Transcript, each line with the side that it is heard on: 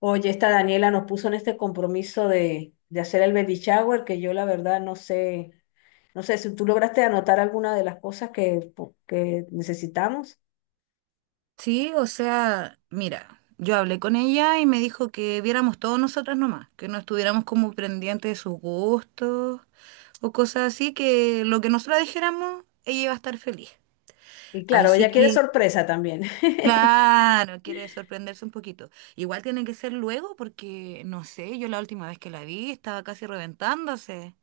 left: Oye, esta Daniela nos puso en este compromiso de hacer el baby shower, que yo la verdad no sé, si tú lograste anotar alguna de las cosas que necesitamos.
right: Sí, o sea, mira, yo hablé con ella y me dijo que viéramos todos nosotras nomás, que no estuviéramos como pendientes de sus gustos o cosas así, que lo que nosotras dijéramos, ella iba a estar feliz.
left: Y claro,
right: Así
left: ella quiere
right: que,
left: sorpresa también.
right: claro, quiere sorprenderse un poquito. Igual tiene que ser luego porque, no sé, yo la última vez que la vi estaba casi reventándose.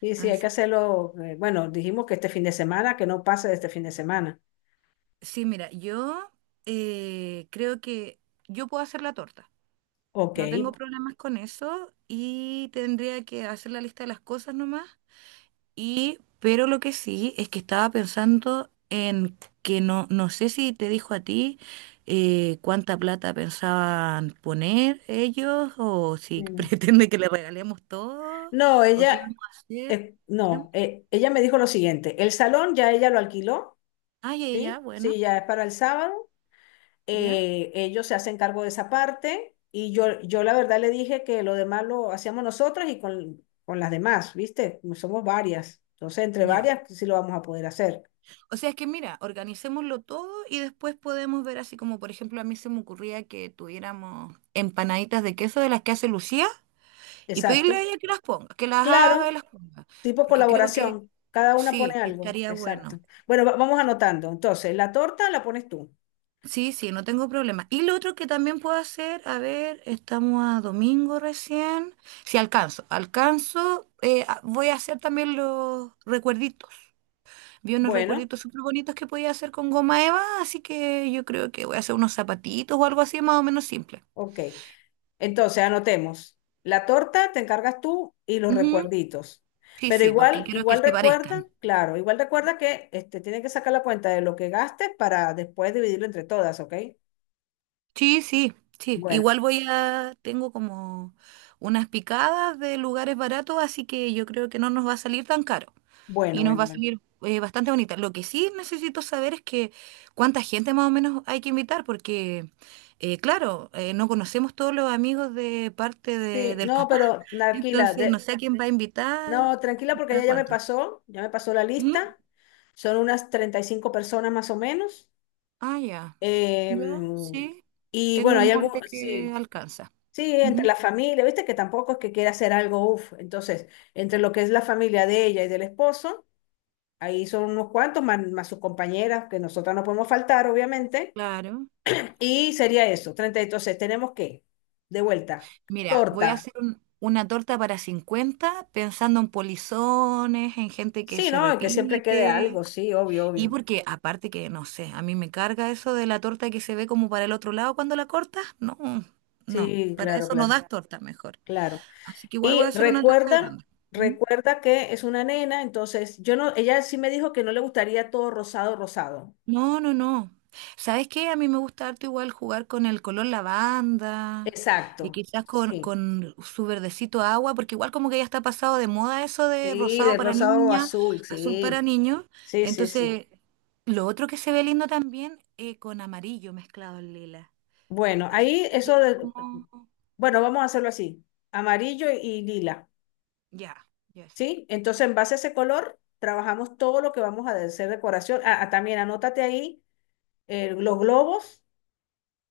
left: Y sí, hay que
right: Así que,
left: hacerlo. Bueno, dijimos que este fin de semana, que no pase de este fin de semana.
right: sí, mira, yo creo que yo puedo hacer la torta.
left: Ok.
right: No tengo problemas con eso y tendría que hacer la lista de las cosas nomás. Y, pero lo que sí es que estaba pensando en que no, no sé si te dijo a ti cuánta plata pensaban poner ellos o si
left: Mm.
right: pretende que le regalemos todo
left: No,
right: o qué
left: ella,
right: vamos a hacer.
left: no, ella me dijo lo siguiente, el salón ya ella lo alquiló,
right: Ah, ya, ya, ya,
left: ¿sí? Sí,
right: bueno,
left: ya es para el sábado.
right: ya,
left: Ellos se hacen cargo de esa parte y yo la verdad le dije que lo demás lo hacíamos nosotras y con las demás, ¿viste? Como somos varias, entonces entre
right: ya.
left: varias pues sí lo vamos a poder hacer.
right: O sea, es que mira, organicémoslo todo y después podemos ver así como, por ejemplo, a mí se me ocurría que tuviéramos empanaditas de queso de las que hace Lucía y
left: Exacto.
right: pedirle a ella que las ponga, que las haga y
left: Claro,
right: las ponga,
left: tipo
right: porque creo que
left: colaboración, cada una pone
right: sí, que
left: algo,
right: estaría
left: exacto.
right: bueno.
left: Bueno, vamos anotando. Entonces, la torta la pones tú.
right: Sí, sí, no tengo problema. Y lo otro que también puedo hacer, a ver, estamos a domingo recién. Si alcanzo, alcanzo, voy a hacer también los recuerditos. Vi unos
left: Bueno,
right: recuerditos súper bonitos que podía hacer con goma eva, así que yo creo que voy a hacer unos zapatitos o algo así más o menos simple.
left: ok. Entonces, anotemos. La torta te encargas tú y los
right: Ujú.
left: recuerditos.
right: Sí,
left: Pero
right: sí, porque
left: igual,
right: quiero que
left: igual
right: se
left: recuerda,
right: parezcan.
left: claro, igual recuerda que este, tienen que sacar la cuenta de lo que gastes para después dividirlo entre todas, ¿ok?
right: Sí, sí, sí.
left: Bueno,
right: Igual tengo como unas picadas de lugares baratos, así que yo creo que no nos va a salir tan caro
left: bueno,
right: y nos
left: bueno,
right: va a
left: bueno.
right: salir bastante bonita. Lo que sí necesito saber es que cuánta gente más o menos hay que invitar, porque claro, no conocemos todos los amigos
left: Sí,
right: del
left: no,
right: papá.
left: pero tranquila,
right: Entonces, no sé a quién va a invitar,
left: no, tranquila porque ella
right: para cuánto.
left: ya me pasó la lista.
right: Ujú.
left: Son unas 35 personas más o menos.
right: Ah, ya. Ya,
left: Em,
right: sí.
left: y
right: Tengo
left: bueno,
right: un
left: hay
right: molde
left: algún,
right: que
left: sí.
right: alcanza.
left: Sí, entre
right: Ujú.
left: la familia, viste que tampoco es que quiera hacer algo, uff. Entonces, entre lo que es la familia de ella y del esposo, ahí son unos cuantos, más, más sus compañeras, que nosotras no podemos faltar, obviamente.
right: Claro.
left: Y sería eso, 30. Entonces, tenemos que, de vuelta,
right: Mira, voy a
left: torta.
right: hacer una torta para 50 pensando en polizones, en gente que
left: Sí,
right: se
left: ¿no? Y que siempre quede algo,
right: repite.
left: sí, obvio,
right: Y
left: obvio.
right: porque aparte que, no sé, a mí me carga eso de la torta que se ve como para el otro lado cuando la cortas. No, no.
left: Sí,
right: Para
left: claro,
right: eso no
left: claro,
right: das torta mejor.
left: claro.
right: Así que igual voy a
left: Y
right: hacer una torta
left: recuerda,
right: grande.
left: recuerda que es una nena, entonces, yo no, ella sí me dijo que no le gustaría todo rosado, rosado.
right: No, no, no. ¿Sabes qué? A mí me gusta harto igual jugar con el color lavanda y
left: Exacto.
right: quizás
left: Sí,
right: con su verdecito agua, porque igual como que ya está pasado de moda eso de
left: sí,
right: rosado
left: de
right: para
left: rosado
right: niña,
left: azul,
right: azul para
left: sí.
right: niños.
left: Sí, sí, sí.
right: Entonces, lo otro que se ve lindo también con amarillo mezclado en lila.
left: Bueno,
right: Así que
left: ahí
right: podría ser como...
left: bueno, vamos a hacerlo así. Amarillo y lila,
right: Ya, ya sí.
left: ¿sí? Entonces, en base a ese color, trabajamos todo lo que vamos a hacer decoración. Ah, ah, también anótate ahí los globos,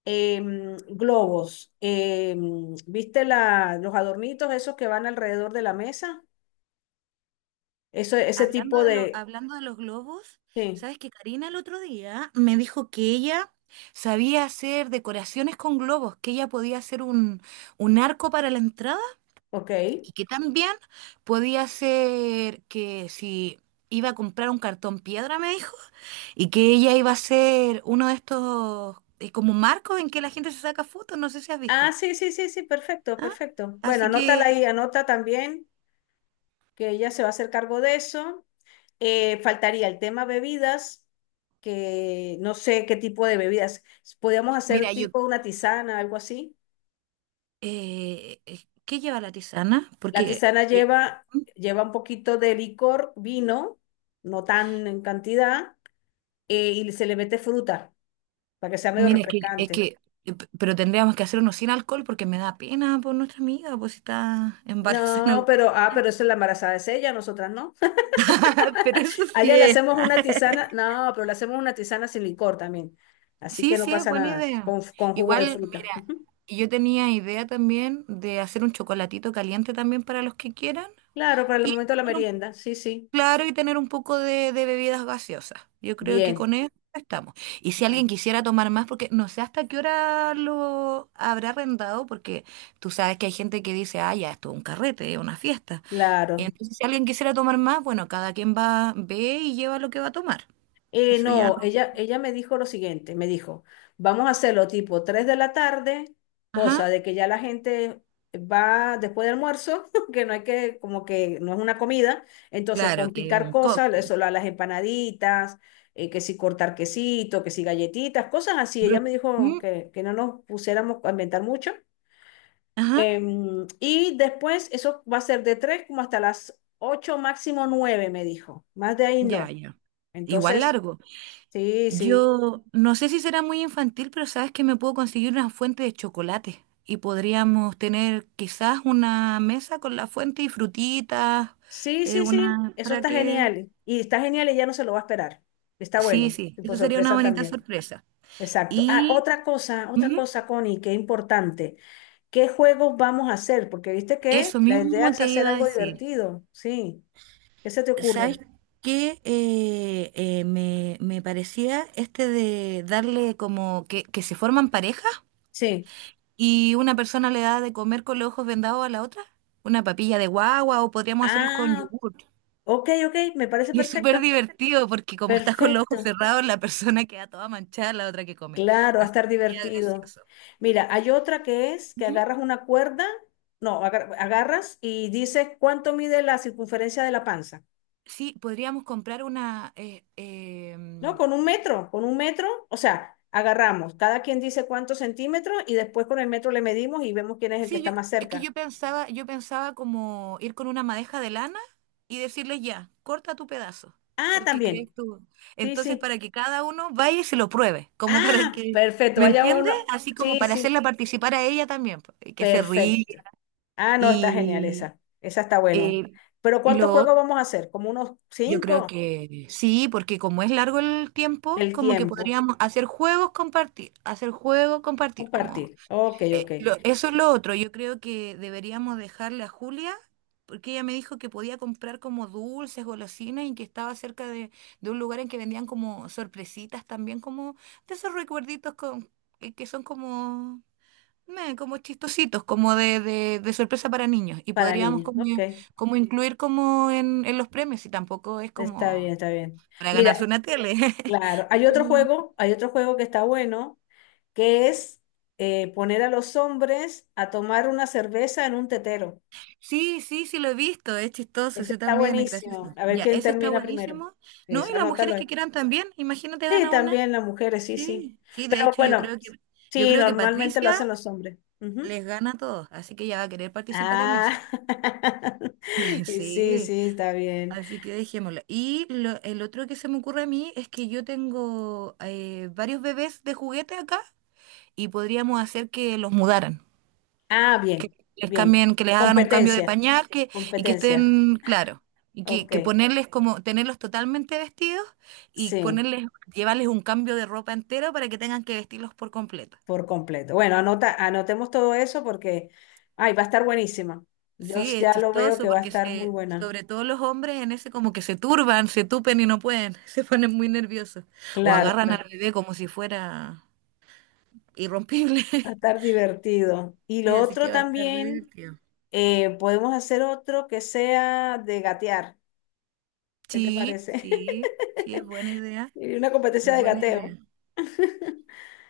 left: globos, ¿viste los adornitos esos que van alrededor de la mesa? Eso, ese tipo de...
right: Hablando de los globos,
left: Sí,
right: ¿sabes que Karina el otro día me dijo que ella sabía hacer decoraciones con globos, que ella podía hacer un arco para la entrada
left: ok.
right: y que también podía hacer que si iba a comprar un cartón piedra, me dijo, y que ella iba a hacer uno de estos como marcos en que la gente se saca fotos, no sé si has
left: Ah,
right: visto.
left: sí, sí, sí, sí, perfecto,
right: ¿Ah?
left: perfecto. Bueno,
right: Así
left: anótala ahí,
right: que,
left: anota también que ella se va a hacer cargo de eso. Faltaría el tema bebidas, que no sé qué tipo de bebidas. Podríamos
right: mira,
left: hacer
right: yo,
left: tipo una tisana, algo así.
right: ¿qué lleva la tisana?
left: La
right: Porque...
left: tisana lleva, lleva un poquito de licor, vino, no tan en cantidad, y se le mete fruta para que sea medio
right: mira, es que, es
left: refrescante.
right: que, eh, p- pero tendríamos que hacer uno sin alcohol porque me da pena por nuestra amiga, pues si está embarazada,
left: No,
right: weá.
left: pero, ah, pero eso es, la embarazada es ella, nosotras no.
right: Pero eso
left: A
right: sí
left: ella le hacemos
right: está.
left: una tisana, no, pero le hacemos una tisana sin licor también. Así
right: Sí,
left: que no
right: sí, es
left: pasa
right: buena
left: nada,
right: idea.
left: con jugo de
right: Igual,
left: fruta.
right: mira, yo tenía idea también de hacer un chocolatito caliente también para los que quieran.
left: Claro, para el
right: Y
left: momento de la merienda, sí, sí.
right: claro, y tener un poco de bebidas gaseosas. Yo creo que con
left: Bien,
right: eso estamos. Y si
left: bueno,
right: alguien quisiera tomar más, porque no sé hasta qué hora lo habrá arrendado, porque tú sabes que hay gente que dice, ah, ya, esto es un carrete, es una fiesta. Y
left: claro.
right: entonces, si alguien quisiera tomar más, bueno, cada quien va, ve y lleva lo que va a tomar. Eso ya
left: No,
right: no.
left: ella, ella me dijo lo siguiente, me dijo, vamos a hacerlo tipo 3 de la tarde, cosa
right: Ajá.
left: de que ya la gente va después del almuerzo, que no hay que, como que no es una comida, entonces
right: Claro,
left: con
right: que es
left: picar
right: un
left: cosas, eso,
right: cóctel.
left: las empanaditas, que si cortar quesito, que si galletitas, cosas así. Ella
right: Bro-
left: me dijo
right: mm,
left: que no nos pusiéramos a inventar mucho.
right: Ajá.
left: Y después eso va a ser de 3 como hasta las 8 máximo 9, me dijo. Más de ahí
right: Ya,
left: no.
right: ya. Igual
left: Entonces,
right: largo.
left: sí, sí.
right: Yo no sé si será muy infantil, pero sabes que me puedo conseguir una fuente de chocolate y podríamos tener quizás una mesa con la fuente y frutitas,
left: Sí, sí, sí.
right: una
left: Eso
right: para
left: está
right: que...
left: genial. Y está genial, y ya no se lo va a esperar. Está
right: Sí,
left: bueno.
right: sí,
left: Y por
right: eso sería una
left: sorpresa
right: bonita
left: también.
right: sorpresa.
left: Exacto. Ah,
right: Y
left: otra
right: ujú,
left: cosa, Connie, que es importante. ¿Qué juegos vamos a hacer? Porque viste que
right: eso
left: la idea
right: mismo
left: es
right: te
left: hacer
right: iba a
left: algo
right: decir.
left: divertido. Sí. ¿Qué se te
right: ¿Sabes
left: ocurre?
right: qué? Me parecía este de darle como que se forman parejas
left: Sí.
right: y una persona le da de comer con los ojos vendados a la otra, una papilla de guagua o podríamos hacerlos con
left: Ah,
right: yogur.
left: ok, ok. Me parece
right: Y es súper
left: perfecto.
right: divertido porque como estás con los ojos
left: Perfecto.
right: cerrados, la persona queda toda manchada, la otra que come.
left: Claro, va a
right: Así
left: estar
right: que sería
left: divertido.
right: gracioso.
left: Mira, hay otra que es que
right: Ujú.
left: agarras una cuerda, no, agarras y dices cuánto mide la circunferencia de la panza,
right: Sí, podríamos comprar una,
left: ¿no? Con un metro, o sea, agarramos, cada quien dice cuántos centímetros y después con el metro le medimos y vemos quién es el que
right: sí,
left: está
right: yo,
left: más
right: es que
left: cerca.
right: yo pensaba como ir con una madeja de lana y decirles ya, corta tu pedazo,
left: Ah,
right: el que crees
left: también,
right: tú.
left: sí,
right: Entonces,
left: sí.
right: para que cada uno vaya y se lo pruebe, como para
left: Ah,
right: que,
left: perfecto,
right: ¿me
left: vaya
right: entiendes?
left: uno.
right: Así como
left: Sí,
right: para
left: sí,
right: hacerla participar a ella también, po, y que se ríe.
left: perfecto. Ah, no, está genial
right: Y
left: esa, esa está bueno.
right: eh,
left: Pero ¿cuántos juegos
right: lo,
left: vamos a hacer? ¿Como unos
right: yo creo
left: cinco?
right: que sí, porque como es largo el tiempo,
left: El
right: como que
left: tiempo.
right: podríamos hacer juegos, compartir, como
left: Compartir. Ok, ok.
right: eso es lo otro. Yo creo que deberíamos dejarle a Julia, porque ella me dijo que podía comprar como dulces, golosinas y que estaba cerca de un lugar en que vendían como sorpresitas también, como de esos recuerditos con, que son como, meh, como chistositos, como de sorpresa para niños. Y
left: Para
right: podríamos
left: niños.
right: como,
left: Ok.
right: como incluir como en los premios, y tampoco es
left: Está bien,
right: como
left: está bien.
right: para ganarse
left: Mira,
right: una tele.
left: claro,
right: Es como
left: hay otro juego que está bueno, que es poner a los hombres a tomar una cerveza en un tetero.
right: sí, sí, sí lo he visto, es chistoso,
left: Ese
right: ese
left: está
right: también es
left: buenísimo.
right: gracioso.
left: A ver
right: Ya,
left: quién
right: ese está
left: termina primero.
right: buenísimo. No,
left: Eso,
right: y las
left: anótalo
right: mujeres
left: ahí.
right: que quieran también, imagínate
left: Sí,
right: gana una.
left: también las mujeres, sí, sí.
right: Sí, sí, de
left: Pero
right: hecho
left: bueno,
right: yo
left: sí,
right: creo que
left: normalmente lo hacen
right: Patricia
left: los hombres. Ujú.
right: les gana a todos, así que ella va a querer participar en eso.
left: Ah, y sí,
right: Sí,
left: sí, está bien.
right: así que dejémoslo. Y el otro que se me ocurre a mí es que yo tengo varios bebés de juguete acá y podríamos hacer que los mudaran.
left: Ah,
right: Que
left: bien,
right: les
left: bien.
right: cambien, que les hagan un cambio de
left: Competencia.
right: pañal que, y que
left: Competencia.
right: estén claro. Y
left: Ok,
right: que ponerles como, tenerlos totalmente vestidos y
left: sí,
right: ponerles, llevarles un cambio de ropa entero para que tengan que vestirlos por completo.
left: por completo. Bueno, anota, anotemos todo eso porque, ay, va a estar buenísima.
right: Sí, es
left: Ya lo veo
right: chistoso
left: que va a
right: porque
left: estar muy
right: se,
left: buena.
right: sobre todo los hombres en ese como que se turban, se tupen y no pueden, se ponen muy nerviosos. O
left: Claro,
right: agarran
left: claro.
right: al bebé como si fuera irrompible.
left: Va a estar divertido. Y
right: Sí,
left: lo
right: así
left: otro
right: que va a estar re
left: también,
right: divertido.
left: podemos hacer otro que sea de gatear. ¿Qué te
right: Sí,
left: parece?
right: sí, sí, es buena idea,
left: Y una competencia
right: es
left: de
right: buena
left: gateo.
right: idea.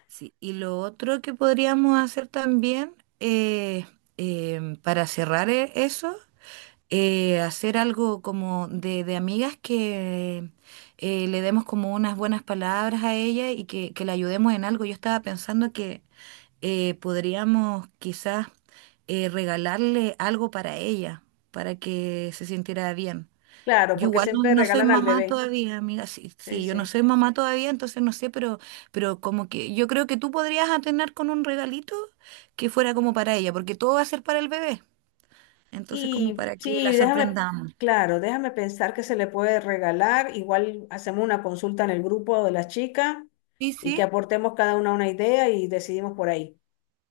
right: Sí, y lo otro que podríamos hacer también, para cerrar eso, hacer algo como de amigas que le demos como unas buenas palabras a ella y que la ayudemos en algo. Yo estaba pensando que podríamos quizás regalarle algo para ella, para que se sintiera bien.
left: Claro,
right: Yo
left: porque
right: igual no,
left: siempre
right: no soy
left: regalan al
right: mamá
left: bebé.
right: todavía, amiga. Sí,
left: Sí,
right: sí, yo no
left: sí.
right: soy mamá todavía, entonces no sé, pero como que yo creo que tú podrías atener con un regalito que fuera como para ella, porque todo va a ser para el bebé. Entonces, como
left: Y
right: para que
left: sí,
right: la
left: déjame,
right: sorprendamos.
left: claro, déjame pensar que se le puede regalar. Igual hacemos una consulta en el grupo de las chicas
right: Sí,
left: y que
right: sí,
left: aportemos cada una idea y decidimos por ahí.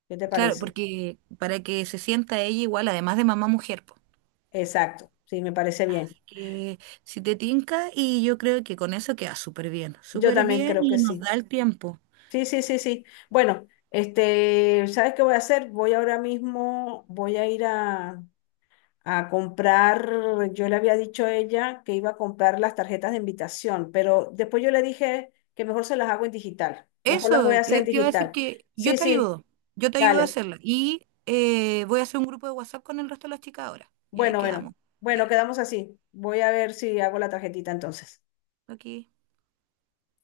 left: ¿Qué te
right: claro,
left: parece?
right: porque para que se sienta ella igual, además de mamá mujer, po.
left: Exacto, sí, me parece bien.
right: Que si te tinca, y yo creo que con eso queda
left: Yo
right: súper
left: también
right: bien
left: creo que
right: y nos
left: sí.
right: da el tiempo.
left: Sí, sí, sí, sí. Bueno, este, ¿sabes qué voy a hacer? Voy ahora mismo, voy a ir a comprar, yo le había dicho a ella que iba a comprar las tarjetas de invitación, pero después yo le dije que mejor se las hago en digital, mejor las
right: Eso,
left: voy a hacer
right: te,
left: en
right: te iba a decir
left: digital.
right: que
left: Sí, sí,
right: yo te ayudo a
left: dale.
right: hacerlo. Y voy a hacer un grupo de WhatsApp con el resto de las chicas ahora. Y ahí
left: Bueno, bueno,
right: quedamos. Ok,
left: bueno, quedamos así. Voy a ver si hago la tarjetita entonces.
right: ok.